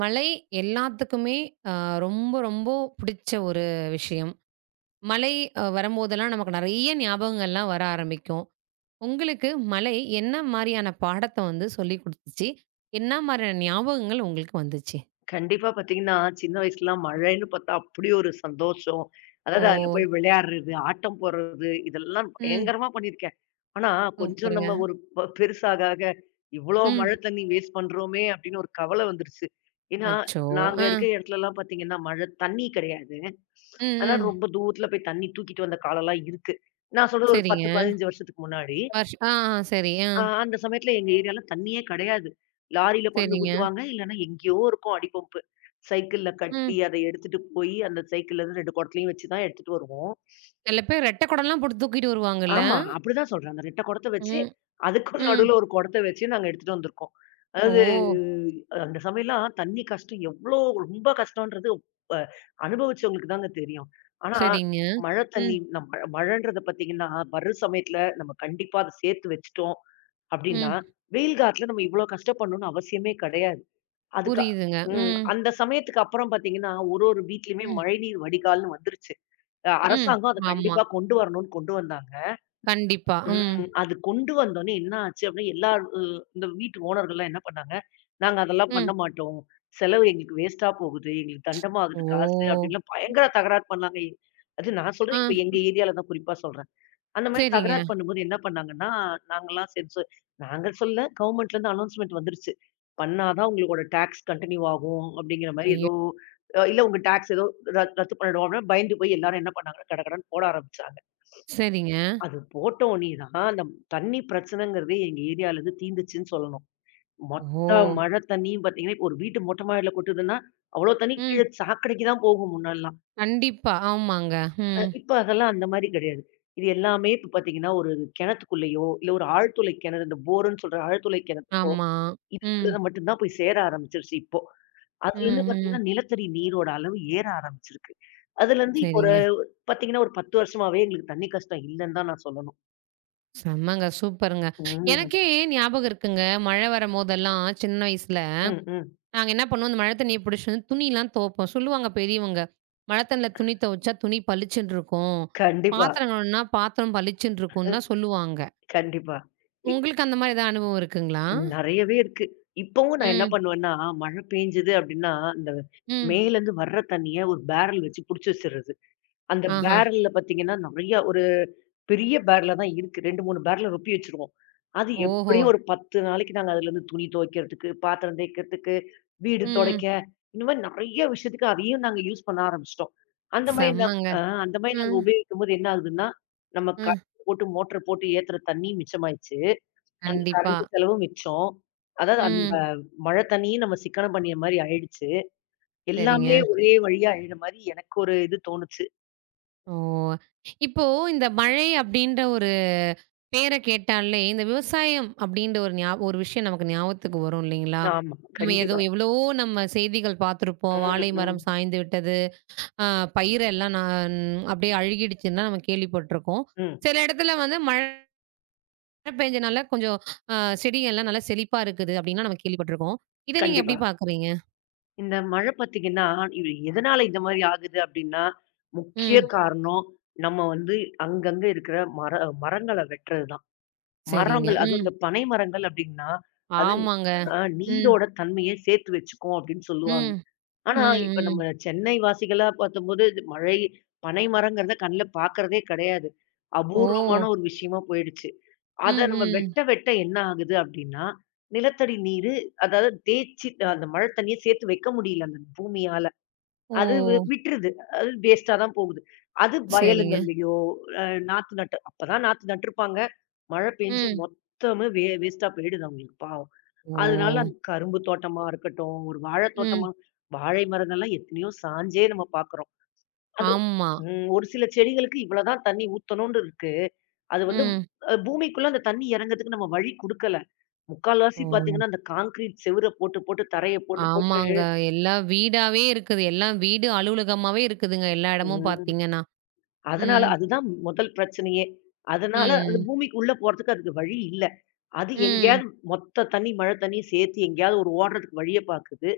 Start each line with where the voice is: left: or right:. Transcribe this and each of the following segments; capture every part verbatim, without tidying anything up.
right: மலை எல்லாத்துக்குமே அ ரொம்ப, ரொம்ப பிடிச்ச ஒரு விஷயம். மலை அ வரும்போதெல்லாம் நமக்கு நெறைய ஞாபகங்கள்லாம் வர ஆரம்பிக்கும். உங்களுக்கு மலை என்ன மாரியான பாடத்த வந்து சொல்லிக் குடுத்துச்சு? என்ன மாரியான ஞாபகங்கள் உங்களுக்கு வந்துச்சு?
left: கண்டிப்பா பாத்தீங்கன்னா, சின்ன வயசுலலாம் மழைன்னு பாத்தா அப்படி ஒரு சந்தோஷம்.
right: ஓ!
left: அதாவது அதுல போய் விளையாடுறது, ஆட்டம் போடுறது இதெல்லாம்
right: ம்.
left: பயங்கரமா பண்ணியிருக்கேன். ஆனா, கொஞ்சம்
right: சூப்பருங்க.
left: நம்ம ஒரு ப பெருசாக ஆக, இவ்ளோ மழை
right: ம்.
left: தண்ணி வேஸ்ட் பண்றோமே அப்படின்னு ஒரு கவலை வந்துருச்சு. ஏன்னா,
right: அச்சோ!
left: நாங்க
right: அ.
left: இருக்கிற இடத்துலலாம் பாத்தீங்கன்னா, மழை தண்ணி கிடையாது.
right: ம்,
left: ஆனா
right: ம்.
left: ரொம்ப தூரத்துல போய் தண்ணி தூக்கிட்டு வந்த காலம்லாம் இருக்கு. நான் சொல்றது ஒரு பத்து,
right: சரிங்க.
left: பதினைந்து வருஷத்துக்கு முன்னாடி.
right: வருஷ் ஆ, ஆ. சரி. ஆ.
left: ஆ அந்த சமயத்துல எங்க ஏரியால தண்ணியே கிடையாது. லாரியில கொண்டு
right: சரிங்க.
left: ஊத்துவாங்க. இல்லன்னா எங்கேயோ இருக்கும் அடி பம்பு. சைக்கிள்ல கட்டி
right: ம்.
left: அத எடுத்துட்டு போய் அந்த சைக்கிள்லருந்து ரெண்டு குடத்துலயும் வச்சு தான் எடுத்துட்டு வருவோம்.
right: சில பேர் ரெட்டை குடம்லாம் போட்டு தூக்கிட்டு வருவாங்கல்ல?
left: ஆமா. அப்படிதான் சொல்றேன். அந்த ரெண்டு குடத்த வச்சு,
right: ம்,
left: அதுக்கும்
right: ம்.
left: நடுவுல ஒரு குடத்த வச்சு நாங்க எடுத்துட்டு வந்திருக்கோம்.
right: ஓ!
left: அதாவது அந்த சமயம்லாம் தண்ணி கஷ்டம் எவ்ளோ ரொம்ப கஷ்டம்ன்றது அ அனுபவிச்சவங்களுக்கு தாங்க தெரியும். ஆனா
right: சரிங்க.
left: மழை
right: ம்,
left: தண்ணி நம் மழன்றத பார்த்தீங்கன்னா, வர்ற சமயத்துல நம்ம கண்டிப்பா அத சேர்த்து வச்சுட்டோம். அப்டின்னா,
right: ம்.
left: வெயில் காலத்துல நம்ம இவ்ளோ கஷ்டப்படணும்னு அவசியமே கிடையாது. அதுக்கு
right: புரியுதுங்க.
left: ம்.
right: ம்.
left: அந்த சமயத்துக்கு அப்புறம் பார்த்தீங்கன்னா, ஒரு ஒரு வீட்லயுமே
right: ம்.
left: மழைநீர் வடிகால்னு வந்துருச்சு. அ
right: ம்.
left: அரசாங்கம் அத
right: ஆமா.
left: கண்டிப்பா கொண்டு வரணும்னு கொண்டு வந்தாங்க.
right: கண்டிப்பா. ம்.
left: ம். அது கொண்டு வந்தோனே என்ன ஆச்சு அப்டின்னா, எல்லா அ இந்த வீட்டு ஓனர்கள்லாம் என்ன பண்ணாங்க, நாங்க அதெல்லாம்
right: ம்.
left: பண்ண மாட்டோம். செலவு எங்களுக்கு வேஸ்ட்டா போகுது. எங்களுக்கு தண்டமா
right: ஓ!
left: ஆகுது காசு அப்டின்லாம் பயங்கர தகராறு பண்ணாங்க. அது நான்
right: ஆ
left: சொல்றேன், இப்ப எங்க ஏரியால தான் குறிப்பா சொல்றேன். அந்த மாரி
right: சரிங்க.
left: தகராறு பண்ணும்போது என்ன பண்ணாங்கன்னா, நாங்கலாம் சரி சொ நாங்க சொல்ல கவர்மெண்ட்லேருந்து அனௌன்ஸ்மென்ட் வந்துருச்சு. பண்ணா தான் உங்களோட டாக்ஸ் கன்டின்யூ ஆகும் அப்படிங்கிற மாரி
right: ஐயோ!
left: ஏதோ அ இல்ல உங்க டாக்ஸ் ஏதோ ரத் ரத்து பண்ணிடுவோம் அப்படின்னு பயந்து போய் எல்லாரும் என்ன பண்ணாங்கன்னா, கடகடன்னு போட ஆரம்பிச்சாங்க.
right: சரிங்க.
left: அது போட்டோனே தான் அந்த தண்ணி பிரச்சனைங்கிறதே எங்க ஏரியாலேருந்து தீர்ந்துச்சுன்னு சொல்லணும்.
right: ஓ!
left: மொத்த மழை தண்ணியும் பார்த்தீங்கன்னா, இப்போ ஒரு வீட்டு மொட்டை மாடியில கொட்டுதுன்னா, அவ்வளோ தண்ணி
right: ம்.
left: கீழ சாக்கடைக்கு தான் போகும் முன்னாடிலாம்.
right: கண்டிப்பா. ஆமாங்க.
left: அ
right: ம்.
left: இப்ப அதெல்லாம் அந்த மாரி கிடையாது. இது எல்லாமே இப்ப பார்த்தீங்கன்னா, ஒரு கிணத்துக்குள்ளேயோ, இல்ல ஒரு ஆழ்துளை கிணறு, இந்த போர்ன்னு சொல்ற ஆழ்துளை கிணறு,
right: ஆமா. ம்.
left: இதுக்குள்ள மட்டும் தான் போய் சேர ஆரம்பிச்சுருச்சு இப்போ. ம்.
right: ம்.
left: அதுலருந்து
right: ம்.
left: பார்த்தீங்கன்னா, நிலத்தடி நீரோட அளவு ஏற ஆரம்பிச்சிருக்கு. அதுலருந்து இப்போ ஒரு
right: சரிங்க.
left: பார்த்தீங்கன்னா, ஒரு பத்து வருஷமாவே எங்களுக்கு தண்ணி கஷ்டம் இல்லன்னு தான் நான் சொல்லணும்.
right: செம்மங்க. சூப்பருங்க.
left: ம்.
right: எனக்கே ஞாபகம் இருக்குங்க. மழை வரம்போதெல்லாம் சின்ன வயசுல,
left: ம், ம்.
right: நாங்க என்ன பண்ணுவோம், அந்த மழை தண்ணிய புடிச்சுட்டு வந்து துணிலாம் துவைப்போம். சொல்லுவாங்க பெரியவங்க, "மழை தண்ணில துணி துவைச்சா துணி பளிச்சுன்னு இருக்கும்.
left: கண்டிப்பா.
right: பாத்திரம் கழுவுனா பாத்திரம் பளிச்சுன்னு
left: ம்.
right: இருக்கும்லாம்" சொல்லுவாங்க.
left: கண்டிப்பா. இ
right: உங்களுக்கு அந்த மாரி ஏதாவது அனுபவம் இருக்குங்களா?
left: நெறையவே இருக்கு. இப்பவும் நான் என்ன
right: ம்,
left: பண்ணுவேன்னா, மழை பெஞ்சது அப்டின்னா, இந்த
right: ம்.
left: மேலருந்து வர்ற தண்ணிய ஒரு பேரல் வச்சு புடிச்சு வச்சுறது. அந்த
right: ஆஹா.
left: பேரல்ல பாத்தீங்கன்னா, நெறைய ஒரு பெரிய பேரலா தான் இருக்கு. ரெண்டு, மூணு பேரல ரொப்பி வச்சுருவோம். அது
right: ஓஹோ!
left: எப்படியும் ஒரு பத்து நாளைக்கு நாங்க அதுலருந்து துணி துவைக்கிறதுக்கு, பாத்திரம் தேய்க்கிறதுக்கு, வீடு
right: ம்.
left: தொடைக்க, இந்த மாரி நெறைய விஷயத்துக்கு அதையும் நாங்க யூஸ் பண்ண ஆரம்பிச்சுட்டோம். அந்த மாரி நாங்
right: செம்மங்க.
left: அ அந்த மாரி நாங்க
right: ம்,
left: உபயோகிக்கும்போது என்ன ஆகுதுன்னா, நம்ம
right: ம்.
left: கரண்ட் போட்டு மோட்டர் போட்டு ஏத்துற தண்ணி மிச்சமாயிடுச்சு. அந்த
right: கண்டிப்பா.
left: கரண்ட் செலவும் மிச்சம். அதாவது அந்த
right: ம்.
left: மழை தண்ணியும் நம்ம சிக்கனம் பண்ணிய மாரி ஆயிடுச்சு. எல்லாமே
right: சரிங்க.
left: ஒரே வழியா ஆயிடுற மாரி எனக்கு ஒரு இது தோணுச்சு.
right: ஓ! இப்போ இந்த மழை அப்டின்ற ஒரு பேர கேட்டாலே, இந்த விவசாயம் அப்டின்ற ஒரு ஞா ஒரு விஷயம் நமக்கு ஞாபகத்துக்கு வரும் இல்லைங்களா?
left: ஆமா,
right: நம்ம ஏதோ
left: கண்டிப்பா.
right: எவ்வளவோ நம்ம செய்திகள் பார்த்துருப்போம்.
left: ம்,
right: வாழை
left: ம்,
right: மரம் சாய்ந்து விட்டது. அ பயிரெல்லாம் நான் அப்டியே அழுகிடுச்சுன்னா நம்ம கேள்விப்பட்டுருக்கோம்.
left: ம்.
right: சில இடத்துல வந்து மழ மழை பெஞ்சனால கொஞ்சம் அ செடிகள்லாம் நல்லா செழிப்பா இருக்குது அப்டின்லாம் நம்ம கேள்விப்பட்டுருக்கோம். இத நீங்க எப்டி
left: கண்டிப்பா.
right: பார்க்குறீங்க?
left: இந்த மழை பார்த்தீங்கன்னா, இது எதனால இந்த மாரி ஆகுது அப்டின்னா, முக்கிய
right: ம்.
left: காரணம் நம்ம வந்து அங்கங்க இருக்கிற மர மரங்கள வெட்டுறது தான்.
right: சரிங்க.
left: மரங்கள் அதுவும்
right: ம்.
left: இந்த பனை மரங்கள் அப்டின்னா, அது
right: ஆமாங்க.
left: அ
right: ம்.
left: நீரோட தன்மைய சேர்த்து வச்சுக்கும் அப்டின்னு சொல்லுவாங்க.
right: ம். ம்.
left: ஆனா, இப்ப
right: ம்.
left: நம்ம சென்னை வாசிகளா பார்த்தம்போது, இது மழை, பனை மரங்கிறத கண்ல பார்க்கறதே கிடையாது. அபூர்வமான
right: ஓ!
left: ஒரு விஷயமா போயிடுச்சு.
right: ம்.
left: அத நம்ம
right: ம்.
left: வெட்ட வெட்ட என்ன ஆகுது அப்டின்னா, நிலத்தடி நீரு அதாவது தேய்ச்சி அந்த மழை தண்ணிய சேர்த்து வைக்க முடியல அந்த பூமியால.
right: ஓ!
left: அது வி விட்டுருது. அது வேஸ்ட்டா தான் போகுது. அது
right: சரிங்க.
left: வயலுங்கள்லயோ, அ நாத்து நட்டு அப்பதான் நாத்து நட்டுருப்பாங்க. மழை பெஞ்சு
right: ம்.
left: மொத்தமும் வே வேஸ்ட்டா போயிடுது அவங்களுக்கு பாவம்.
right: ஓ!
left: அதனால அந்த கரும்பு தோட்டமா இருக்கட்டும், ஒரு வாழைத்
right: ம்.
left: தோட்டமா வாழை மரங்கள்லாம் எத்தனையோ சாஞ்சே நம்ம பார்க்குறோம். அது
right: ஆமா.
left: ம் ஒரு சில செடிகளுக்கு இவ்வளதான் தண்ணி ஊத்தணும்னு இருக்கு. அது வந்து
right: ம்.
left: அ பூமிக்குள்ள அந்த தண்ணி இறங்கறதுக்கு நம்ம வழி குடுக்கல. முக்கால்வாசி
right: ஓ!
left: பார்த்தீங்கன்னா, அந்த கான்கிரீட் செவுர போட்டு, போட்டு தரைய போட்டு, போட்டு
right: ஆமாங்க. எல்லாம் வீடாவே இருக்குது. எல்லாம் வீடு அலுவலகமாவே இருக்குதுங்க. எல்லா இடமும்
left: ம்
right: பார்த்தீங்கன்னா.
left: அதனால
right: ம்.
left: அதுதான் முதல் பிரச்சனையே. அதனால அது
right: ம்.
left: பூமிக்கு உள்ள போறதுக்கு அதுக்கு வழி இல்ல. அது
right: ம்.
left: எங்கேயாவது மொத்த தண்ணி மழை தண்ணியும் சேர்த்து எங்கேயாவது ஒரு ஓடுறதுக்கு வழிய பார்க்குது.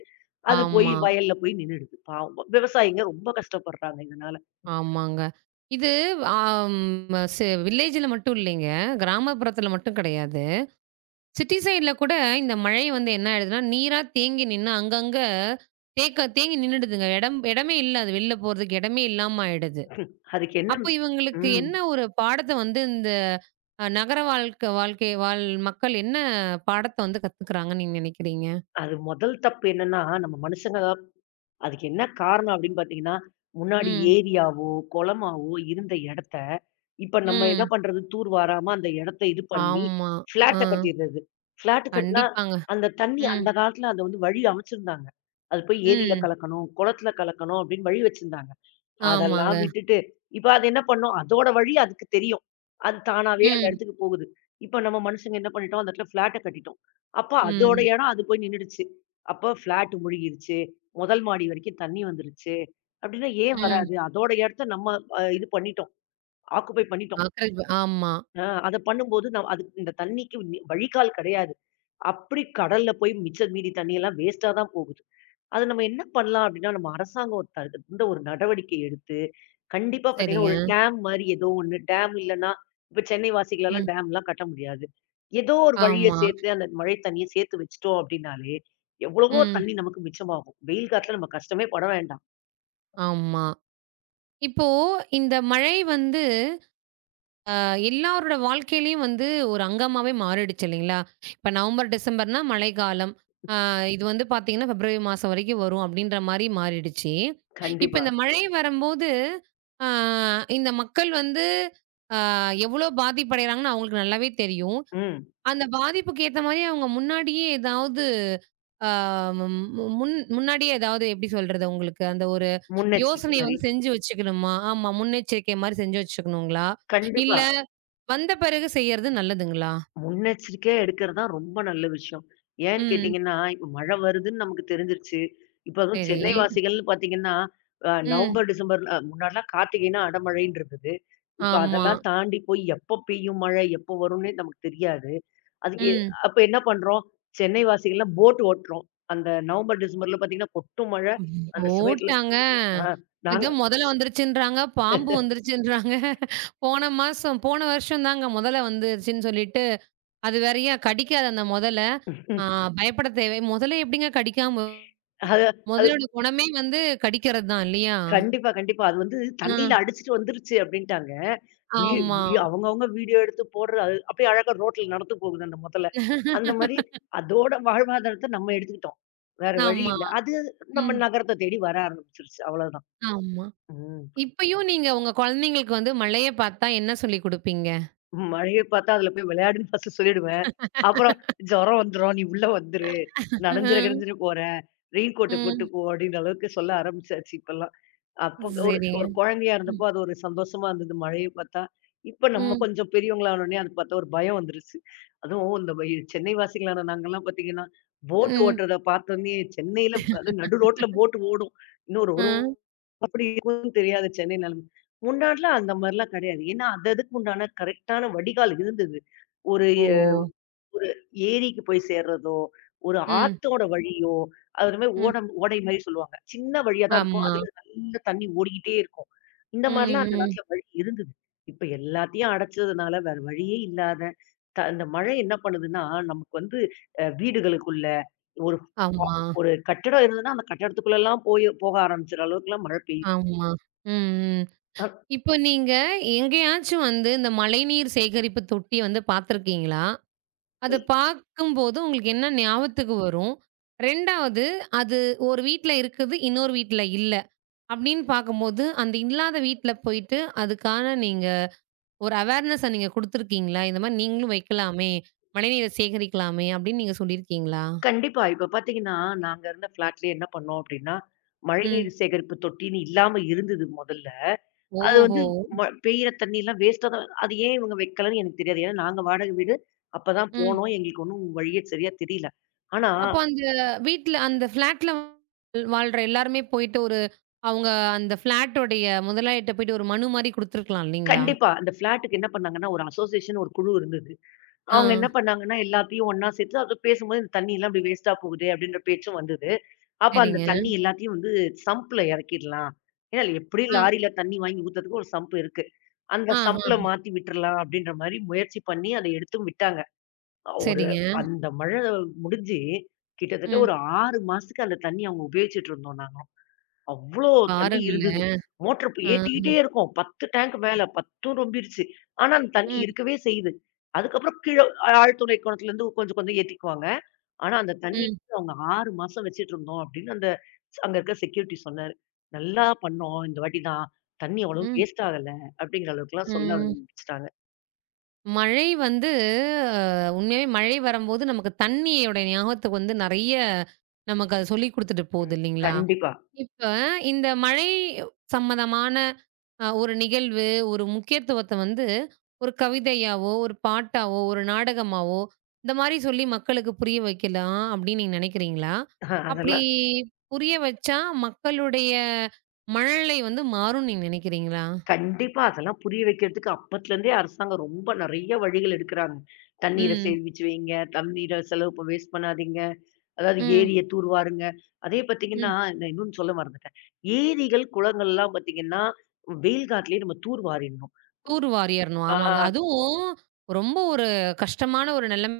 left: அது போய்
right: ஆமா.
left: வயல்ல போய் நின்னுடுது. பாவம். விவசாயிங்க ரொம்ப கஷ்டப்படுறாங்க இதனால.
right: ஆமாங்க. இது ஆம் செ வில்லேஜ்ல மட்டும் இல்லைங்க. கிராமப்புறத்துல மட்டும் கிடையாது. சிட்டி சைட்ல கூட இந்த மழை வந்து என்ன ஆயிடுதுன்னா, நீரா தேங்கி நின்னு அங்கங்க தேக்க தேங்கி நின்னுடுதுங்க. இடம் இடமே இல்ல. அது வெளில போறதுக்கு இடமே இல்லாம ஆயிடுது.
left: அதுக்கு என்ன
right: அப்போ இவங்களுக்கு
left: ம்.
right: என்ன ஒரு பாடத்த வந்து இந்த அ நகர வாழ்க்க வாழ்க்கை வாழ் மக்கள் என்ன பாடத்த வந்து கத்துக்குறாங்கன்னு நீங்க நினைக்கிறீங்க?
left: அது முதல் தப்பு என்னன்னா, நம்ம மனுஷங்க அதுக்கு என்ன காரணம் அப்படின்னு பார்த்தீங்கன்னா, முன்னாடி
right: ம்,
left: ஏரியாவோ, குளமாவோ இருந்த இடத்த, இப்ப நம்ம என்ன
right: ம்.
left: பண்றது தூர் வாராம அந்த இடத்த இது பண்ணி,
right: ஆமா. ஆ.
left: ஃப்ளாட்ட கட்டிடுறது. ஃப்ளாட் கட்டினா
right: கண்டிப்பாங்க.
left: அந்த தண்ணி
right: ம்,
left: அந்த காலத்துல அத வந்து வழி அமைச்சிருந்தாங்க. அது போய் ஏரியில
right: ம்.
left: கலக்கணும், குளத்துல கலக்கணும் அப்படின்னு வழி வச்சிருந்தாங்க. அதெல்லாம்
right: ஆமாங்க.
left: விட்டுட்டு, இப்ப அது என்ன பண்ணும்? அதோட வழி அதுக்கு தெரியும். அது தானாவே அந்த
right: ம்,
left: இடத்துக்கு போகுது. இப்ப நம்ம மனுஷங்க என்ன பண்ணிட்டோம்? அந்த இடத்துல ஃப்ளாட்ட கட்டிட்டோம். அப்ப அதோட
right: ம்.
left: இடம் அது போய் நின்னுடுச்சு. அப்ப ஃப்ளாட் முழுகிருச்சு. முதல் மாடி வரைக்கும் தண்ணி வந்துருச்சு. அப்படின்னா ஏன்
right: ம்.
left: வராது? அதோட இடத்த நம்ம அ இது பண்ணிட்டோம். ஆக்குபை பண்ணிட்டோம்.
right: காக்ரோச் ஆமா.
left: அ அத பண்ணும்போது ந அதுக்கு இந்த தண்ணிக்கு நி வழிகால் கிடையாது. அப்படி கடல்ல போய் மிச்சம் மீதி தண்ணி எல்லாம் வேஸ்ட்டா தான் போகுது. அது நம்ம என்ன பண்ணலாம்? அப்படின்னா, நம்ம அரசாங்கம் ஒரு த இந்த ஒரு நடவடிக்கை எடுத்து கண்டிப்பா பார்த்தீங்கன்னா,
right: சரிங்க.
left: ஒரு டேம் மாரி ஏதோ ஒண்ணு. டேம் இல்லன்னா, இப்ப சென்னை வாசிகளலாம்
right: ம்.
left: டேம்லாம் கட்ட முடியாது. ஏதோ ஒரு வழிய
right: ஆமா.
left: சேர்த்து அந்த மழை தண்ணீய சேர்த்து வச்சுட்டோம் அப்படின்னாலே, எவ்வளவோ
right: ம்.
left: தண்ணி நமக்கு மிச்சமாகும். வெயில் காலத்துல நம்ம கஷ்டமே பட வேண்டாம்.
right: ஆமா. இப்போ இந்த மழை வந்து அ எல்லாரோட வாழ்க்கையிலயும் வந்து ஒரு அங்கமாவே மாறிடுச்சு இல்லைங்களா? இப்ப நவம்பர், டிசம்பர்னா மழைக்காலம். அ இது வந்து பார்த்தீங்கன்னா, பிப்ரவரி மாசம் வரைக்கும் வரும் அப்படின்ற மாரி மாறிடுச்சு. இப்ப
left: கண்டிப்பா.
right: இந்த மழை வரம்போது, அ இந்த மக்கள் வந்து அ எவ்வளோ பாதிப்படைறாங்கன்னு அவங்களுக்கு நல்லாவே தெரியும்.
left: ம்.
right: அந்த பாதிப்புக்கு ஏத்த மாரி அவங்க முன்னாடியே ஏதாவது ஆ மு முன் முன்னாடியே ஏதாவது எப்படி சொல்றது உங்களுக்கு? அந்த ஒரு
left: முன்னெச்சரிக்கை
right: யோசனைய
left: மாரி.
right: வந்து செஞ்சு வச்சுக்கணுமா? ஆமா. முன்னெச்சரிக்கை மாரி செஞ்சு வச்சுக்கணுங்களா? இல்ல
left: கண்டிப்பா.
right: வந்த பிறகு செய்யறது நல்லதுங்களா?
left: முன்னெச்சரிக்கையா எடுக்கிறது தான் ரொம்ப நல்ல விஷயம். ஏன்னு
right: ம்.
left: கேட்டீங்கன்னா, இப்ப மழை வருதுன்னு நமக்கு தெரிஞ்சிருச்சு. இப்ப அதுவும்
right: சரி.
left: சென்னை வாசிகள்னு பாத்தீங்கன்னா, அ
right: ம்.
left: நவம்பர், டிசம்பர்ல அஹ், முன்னாடிலாம் கார்த்திகைன்னா அடமழைன்னு இருந்தது. இப்ப
right: ஆமா.
left: அதெல்லாம் தாண்டி போய் எப்ப பெய்யும் மழை, எப்ப வரும்னே நமக்கு தெரியாது. அதுக்கு எ-
right: ம்.
left: அப்ப என்ன பண்றோம், சென்னை வாசிகள்லாம் போட் ஓட்டுறோம். அந்த நவம்பர், டிசம்பர்ல பாத்தீங்கன்னா கொட்டும் மழை. அந்த சமயத்துல
right: போட்டாங்க.
left: ஆ நாங்க
right: ஏதோ மொதல வந்துருச்சுன்றாங்க, பாம்பு வந்துருச்சுன்றாங்க. போன மாசம் போன வருஷம் தாங்க மொதல வந்துருச்சுன்னு சொல்லிட்டு அது வேறயா கடிக்காது அந்த முதல. ஆ ம். பயப்பட தேவை முதல எப்படிங்க கடிக்காம
left: அது அது
right: முதலோட குணமே வந்து கடிக்கிறது தான் இல்லையா?
left: கண்டிப்பா, கண்டிப்பா. அது வந்து
right: ஆ
left: தண்ணீல அடிச்சுட்டு வந்துருச்சு அப்டின்ட்டாங்க. வீ
right: ஆமா.
left: வீ அவங்கவங்க வீடியோ எடுத்து போடுற அது அப்டியே அழகா ரோட்ல நடந்து போகுது அந்த முதல. அந்த மாரி அதோட வாழ்வாதாரத்த நம்ம எடுத்துக்கிட்டோம். வேற வழி
right: ஆமா.
left: இல்ல. அது நம்ம
right: ம்.
left: நகரத்த தேடி வர ஆரம்பிச்சுருச்சு. அவ்வளோதான்.
right: ஆமா.
left: ம்.
right: இப்பயும் நீங்க உங்க குழந்தைங்களுக்கு வந்து மழைய பார்த்தா என்ன சொல்லிக் குடுப்பீங்க?
left: மழைய பார்த்தா அதுல போய் விளையாடுன்னு ஃபர்ஸ்ட்டு சொல்லிடுவேன். அப்புறம் "ஜுரம் வந்துரும். நீ உள்ள வந்துரு. நனஞ்சிர
right: ம்.
left: கினஞ்சிர போற. ரெயின் கோட்ட போட்டு
right: ம்.
left: போ" அப்டின்ற அளவுக்கு சொல்ல ஆரம்பிச்சாச்சு இப்பல்லாம். அப்ப ஒரு
right: சரிங்க.
left: ஒரு குழந்தையா
right: ம்.
left: இருந்தப்போ அது ஒரு சந்தோஷமா இருந்தது. மழைய பார்த்தா. இப்ப நம்ம
right: ம்.
left: கொஞ்சம் பெரியவங்களா ஆனோனே அது பார்த்தா ஒரு பயம் வந்துருச்சு. அதுவும் இந்த வ சென்னை வாசிகளான நாங்கலாம் பார்த்தீங்கன்னா, போட்
right: ம்.
left: ஓட்டுறத பார்த்தோனே சென்னையில அதுவும் நடு ரோட்ல போட் ஓடும். இன்னும் ஒரு
right: ஆ.
left: ஒரு அப்படி இருக்கும்னு தெரியாது சென்னை நிலைமை. முன்னாடிலாம் அந்த மாரிலாம் கிடையாது. ஏன்னா அது அதுக்கு உண்டான கரெக்ட்டான வடிகால் இருந்தது. ஒரு எ
right: ஓ!
left: ஏரிக்கு போய் சேர்றதோ, ஒரு
right: ம்.
left: ஆத்தோட வழியோ, அது மாரி
right: ம்.
left: ஓடம் ஓடை மாரி சொல்லுவாங்க. சின்ன வழியா தான் இருக்கும்.
right: ஆமா.
left: அதுல நல்ல தண்ணி ஓடிக்கிட்டே இருக்கும். இந்த மாரிலாம்
right: ம்.
left: அந்த
right: ம்.
left: காலத்துல வழி இருந்தது. இப்ப எல்லாத்தையும் அடைச்சதுனால வேற வழியே இல்லாத, த இந்த மழை என்ன பண்ணுதுன்னா, நமக்கு வந்து அ வீடுகளுக்குள்ள ஒரு
right: ஆமா.
left: ஒரு கட்டடம் இருந்ததுன்னா, அந்த கட்டடத்துக்குள்ளலாம் போய் போக ஆரம்பிச்சுற அளவுக்குலாம் மழை பெய்யுது.
right: ஆமா. ம். ம்.
left: அ
right: இப்போ நீங்க எங்கேயாச்சும் வந்து இந்த மழைநீர் சேகரிப்பு தொட்டி வந்து பார்த்துருக்கீங்களா? அத பார்க்கும்போது உங்களுக்கு என்ன ஞாபகத்துக்கு வரும்? இரண்டாவது அது ஒரு வீட்ல இருக்குது, இன்னொரு வீட்ல இல்ல. அப்படின்னு பார்க்கும்போது, அந்த இல்லாத வீட்ல போயிட்டு அதுக்கான நீங்க ஒரு அவேர்னஸ நீங்க குடுத்துருக்கீங்களா? இந்த மாரி நீங்களும் வைக்கலாமே! மழைநீர சேகரிக்கலாமே! அப்படின்னு நீங்க சொல்லியிருக்கீங்களா?
left: கண்டிப்பா. இப்ப பாத்தீங்கன்னா, நாங்க இருந்த ஃப்ளாட்லயே என்ன பண்ணோம் அப்டின்னா, மழைநீர்
right: ம்.
left: சேகரிப்பு தொட்டின்னு இல்லாம இருந்தது மொதல்ல. அது
right: ஓஹோ!
left: வந்து ம பெய்யிற தண்ணிலாம் வேஸ்ட்டா தான் அது ஏன் இவங்க வைக்கலன்னு எனக்கு தெரியாது. ஏன்னா நாங்க வாடகை வீடு. அப்ப தான்
right: ம்.
left: போனோம். எங்களுக்கு ஒண்ணும் வழியே சரியா தெரியல. ஆனா
right: அப்போ அந்த வீட்ல அந்த ஃப்ளாட்ல வாழ்ற எல்லாருமே போயிட்டு ஒரு அவங்க அந்த ஃப்ளாட்டோடைய முதலாளிட்ட போயிட்டு ஒரு மனு மாரி குடுத்துருக்கலாம் இல்லைங்களா?
left: கண்டிப்பா அந்த ஃப்ளாட்டுக்கு என்ன பண்ணாங்கன்னா, ஒரு அசோசியேஷன் ஒரு குழு இருந்தது.
right: ஆ,
left: அவங்க என்ன பண்ணாங்கன்னா, எல்லாத்தையும் ஒண்ணா சேர்த்து அது பேசும்போது இந்த தண்ணி எல்லாம் இப்படி வேஸ்ட்டா போகுதே அப்படின்ற பேச்சும் வந்தது. அப்ப அந்த
right: சரிங்க.
left: தண்ணி எல்லாத்தையும் வந்து சம்ப்ல இறக்கிடலாம். ஏன்னா எப்படியும்
right: ஆ,
left: லாரியில தண்ணி வாங்கி ஊத்துறதுக்கு ஒரு சம்ப் இருக்கு. அந்த
right: ஆ, ஆ.
left: சம்ப்ல மாத்தி விட்டுறலாம் அப்படின்ற மாரி முயற்சி பண்ணி அத எடுத்தும் விட்டாங்க. ஒரு
right: சரிங்க.
left: அந்த மழை முடிஞ்சு, கிட்டத்தட்ட
right: ம்.
left: ஒரு ஆறு மாசத்துக்கு அந்த தண்ணி அவங்க உபயோகிச்சுட்டு இருந்தோம் நாங்க. அவ்ளோ தண்ணி இருந்தது.
right: பாருங்களேன்.
left: மோட்டர் இப்ப ஏத்திக்கிட்டே
right: ஆஹ.
left: இருக்கோம். பத்து டேங்க் மேல பத்தும் ரொம்பிருச்சு. ஆனா, அந்த தண்ணி
right: ம்,
left: இருக்கவே செய்யுது. அதுக்கப்புறம் கீழ ஆழ்துளை கிணத்துலருந்து கொஞ்சம் கொஞ்சம் ஏத்திக்குவாங்க. ஆனா, அந்த தண்ணி
right: ம்,
left: வந்து அவங்க ஆறு மாசம் வச்சுட்டு இருந்தோம் அப்படின்னு அந்த ஸ்- அங்க இருக்க செக்யூரிட்டி சொன்னாரு. "நல்லா பண்ணோம். இந்த வாட்டி தான். தண்ணி அவ்வளவு
right: ம்,
left: வேஸ்ட் ஆகல" அப்படிங்கிற அளவுக்குலாம் சொல்ல
right: ம்.
left: ஆரம்பிச்சுட்டாங்க.
right: மழை வந்து அ உண்மையாவே மழை வரம்போது நமக்கு தண்ணியோட ஞாபகத்துக்கு வந்து நெறைய நமக்கு அது சொல்லிக் குடுத்துட்டு போகுது இல்லைங்களா?
left: கண்டிப்பா.
right: இப்ப இந்த மழை சம்மந்தமான அ ஒரு நிகழ்வு, ஒரு முக்கியத்துவத்த வந்து ஒரு கவிதையாவோ, ஒரு பாட்டாவோ, ஒரு நாடகமாவோ, இந்த மாரி சொல்லி மக்களுக்கு புரிய வைக்கலாம் அப்படின்னு நீங்க நினைக்கிறீங்களா?
left: அஹ்
right: அப்படி
left: அதெல்லாம்
right: புரிய வச்சா மக்களுடைய மனநிலை வந்து மாறும்னு நீங்க நினைக்கிறீங்களா?
left: கண்டிப்பா. அதெல்லாம் புரிய வைக்கிறதுக்கு அப்பத்துலருந்தே அரசாங்கம் ரொம்ப நெறைய வழிகள் எடுக்குறாங்க. தண்ணீர
right: ம்,
left: சேமிச்சு வைங்க, தண்ணீர செலவு ப வேஸ்ட் பண்ணாதீங்க. அதாவது
right: ம்,
left: ஏரிய தூர்வாருங்க. அதே பார்த்தீங்கன்னா,
right: ம்.
left: நான் இன்னொன்னு சொல்ல மறந்துட்டேன். ஏரிகள், குளங்கள்லாம் பார்த்தீங்கன்னா, வெயில் காலத்திலேயே நம்ம தூர்வாரிடணும்.
right: டூர் வாரியர்ணும். ஆமாங்க.
left: ஆ,
right: அதுவும் ரொம்ப ஒரு கஷ்டமான ஒரு நிலைமை.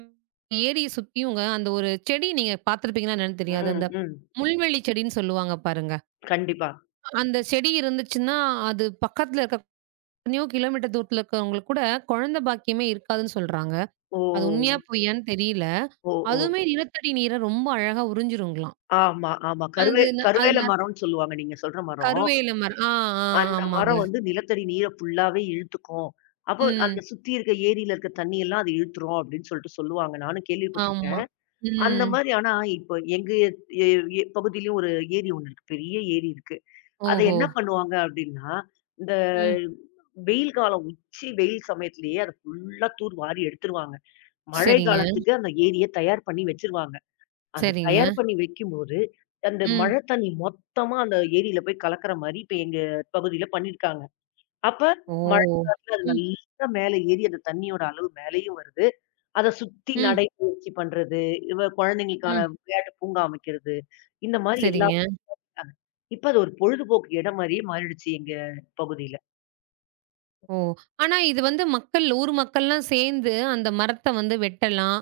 right: ஏரிய சுத்தியுங்க அந்த ஒரு செடி நீங்க பார்த்துருப்பீங்களா என்னன்னு தெரியாது.
left: ம்,
right: அந்த
left: ம்.
right: முள்வெள்ளி செடின்னு சொல்லுவாங்க பாருங்க.
left: கண்டிப்பா.
right: அந்த செடி இருந்துச்சுன்னா, அது பக்கத்துல இருக்க எத்தனையோ கிலோமீட்டர் தூரத்துல இருக்கிறவங்களுக்கு கூட குழந்தை பாக்கியமே இருக்காதுன்னு சொல்றாங்க.
left: ஓ!
right: அது உண்மையா பொய்யான்னு தெரியல.
left: ஓ, ஓ.
right: அதுவுமே நிலத்தடி நீர ரொம்ப அழகா உறிஞ்சிருங்களாம்.
left: ஆமா, ஆமா. கருவே
right: அது ந அது ந
left: கருவேல மரம்ன்னு சொல்லுவாங்க. நீங்க சொல்ற மரம்.
right: கருவேல மரம். ஆ, ஆ
left: அந்த
right: ஆமாங்க.
left: மரம் வந்து நிலத்தடி நீர ஃபுல்லாவே இழுத்துக்கும். அப்போ
right: ம்.
left: அந்த சுத்தி இருக்க ஏரியில இருக்க தண்ணி எல்லாம் அது இழுத்துரும் அப்படின்னு சொல்லிட்டு சொல்லுவாங்க. நானும்
right: ஆமா.
left: கேள்விப்பட்டுருக்கேன். அந்த
right: ம்.
left: மாரி ஆனா இப்ப எங்க எ எ பகுதியிலயும் ஒரு ஏரி ஒண்ணு இருக்கு. பெரிய ஏரி இருக்கு. அத
right: ஓஹோ!
left: என்ன பண்ணுவாங்க அப்படின்னா, இந்த
right: ம்.
left: வெயில் காலம் உச்சி வெயில் சமயத்திலேயே அத ஃபுல்லா தூர் வாரி எடுத்துருவாங்க. மழை
right: சரிங்க,
left: காலத்துக்கு அந்த ஏரிய தயார் பண்ணி வச்சுருவாங்க. அது
right: சரிங்க.
left: தயார் பண்ணி வைக்கும்போது, அந்த
right: ம்.
left: மழை தண்ணி மொத்தமா அந்த ஏரியில போய் கலக்கிற மாரி இப்ப எங்க பகுதியில பண்ணியிருக்காங்க. அப்ப
right: ஓ!
left: மழை காலத்துல அது
right: ம்,
left: நல்லா மேல ஏறி அந்த தண்ணியோட அளவு மேலயும் வருது. அத சுத்தி
right: ம்,
left: நடைப்பயிற்சி பண்றது, இவ குழந்தைங்களுக்கான
right: ம்.
left: விளையாட்டு பூங்கா அமைக்கிறது. இந்த மாரி எல்லாம்
right: சரிங்க.
left: இப்ப அது ஒரு பொழுதுபோக்கு இடம் மாரியே மாறிடுச்சு எங்க பகுதியில.
right: ஓ! ஆனா இது வந்து மக்கள் ஊர் மக்கள்லாம் சேர்ந்து அந்த மரத்த வந்து வெட்டலாம்.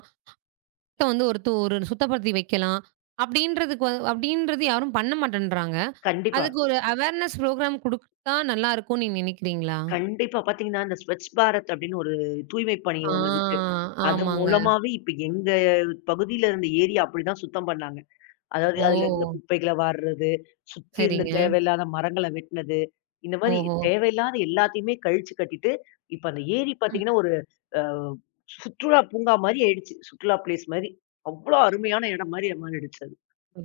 right: மரத்த வந்து ஒரு து ஒரு சுத்தப்படுத்தி வைக்கலாம். அப்படின்றதுக்கு வ அப்படின்றது யாரும் பண்ண மாட்டேன்றாங்க.
left: கண்டிப்பா.
right: அதுக்கு ஒரு அவேர்னஸ் புரோகிராம் குடுத்தா நல்லா இருக்கும்னு நீங்க நினைக்கிறீங்களா?
left: கண்டிப்பா. பார்த்தீங்கன்னா, இந்த ஸ்வச் பாரத் அப்படின்னு ஒரு தூய்மை பணி
right: ஆ,
left: ஒண்ணு இருக்கு. அது
right: ஆமாங்க.
left: மூலமாவே இப்ப எங்க பகுதியில இருந்த ஏரிய அப்படிதான் சுத்தம் பண்ணாங்க. அதாவது அதுல இருந்த
right: ஓ!
left: குப்பைகள வார்றது, சுத்தி இருந்த
right: சரிங்க.
left: தேவையில்லாத மரங்கள வெட்னது. இந்த மாரி
right: ஓஹோ!
left: தேவையில்லாத எல்லாத்தையுமே கழிச்சு கட்டிட்டு, இப்ப அந்த ஏரி
right: ம்.
left: பாத்தீங்கன்னா, ஒரு அ சுற்றுலா பூங்கா மாரி ஆயிடுச்சு. சுற்றுலா பிளேஸ் மாரி. அவ்ளோ அருமையான இடம் மாரி மாறிடுச்சு அது.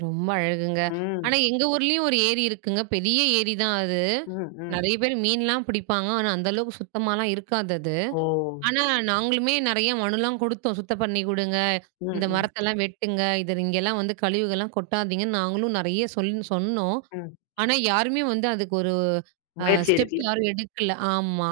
right: ரொம்ப அழகுங்க.
left: ம்.
right: ஆனா எங்க ஊர்லயும் ஒரு ஏரி இருக்குங்க. பெரிய ஏரி தான் அது.
left: ம், ம்.
right: நெறைய பேர் மீன்லாம் பிடிப்பாங்க. ஆனா அந்த அளவுக்கு சுத்தமாலாம் இருக்காது அது.
left: ஓ!
right: ஆனா, நாங்களுமே நெறைய மனுலாம் குடுத்தோம். சுத்தம் பண்ணி குடுங்க.
left: ம்,
right: இந்த
left: ம்,
right: மரத்தெல்லாம் வெட்டுங்க. இது இங்கெல்லாம் வந்து கழிவுகள்லாம் கொட்டாதீங்கன்னு நாங்களும் நெறைய சொல் சொன்னோம்.
left: ம்.
right: ஆனா, யாருமே வந்து அதுக்கு ஒரு அ
left: முயற்சி
right: ஸ்டெப்
left: எடுக்கல.
right: யாரும் எடுக்கல. ஆமா.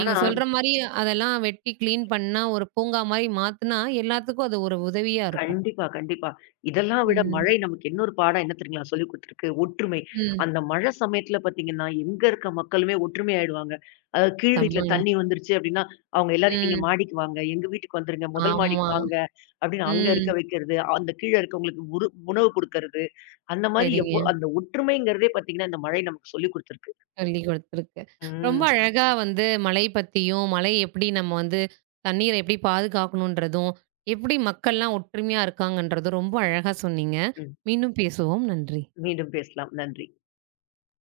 right: நீங்க
left: ஆனா
right: சொல்ற மாரி அதெல்லாம் வெட்டி கிளீன் பண்ணா, ஒரு பூங்கா மாரி மாத்துனா, எல்லாத்துக்கும் அது ஒரு உதவியா இருக்கும்.
left: கண்டிப்பா, கண்டிப்பா. இதெல்லாம் விட
right: ம்.
left: மழை நமக்கு இன்னொரு பாடம் என்ன தெரியுங்களா சொல்லிக் குடுத்திருக்கு? ஒற்றுமை.
right: ம்.
left: அந்த மழை சமயத்துல பாத்தீங்கன்னா, எங்க இருக்க மக்களுமே ஒற்றுமை ஆயிடுவாங்க. அதாவது கீழ் வீட்ல
right: செம்மங்க.
left: தண்ணி வந்துருச்சு அப்டின்னா, அவங்க எல்லாரையும் "நீங்க
right: ம்.
left: மாடிக்கு வாங்க, எங்க வீட்டுக்கு வந்துருங்க, முதல்
right: ஆமா.
left: மாடிக்கு வாங்க" அப்படின்னு அங்க இருக்க
right: ம்.
left: வைக்கிறது. அந்த கீழ இருக்கவங்களுக்கு உரு உணவு குடுக்கறது. அந்த மாரி
right: சரிங்க.
left: எவ்வ அந்த ஒற்றுமைங்கிறதே பாத்தீங்கன்னா, இந்த மழை நமக்கு சொல்லிக் குடுத்திருக்கு.
right: சொல்லிக் குடுத்துருக்கு. ரொம்ப
left: ம்.
right: அழகா வந்து மலை பத்தியும், மலை எப்படி நம்ம வந்து தண்ணீரை எப்படி பாதுகாக்கணுன்றதும், எப்படி மக்கள்லாம் ஒற்றுமையா இருக்காங்கன்றதும் ரொம்ப அழகா சொன்னீங்க.
left: ம்.
right: மீண்டும் பேசுவோம். நன்றி.
left: மீண்டும் பேசலாம். நன்றி.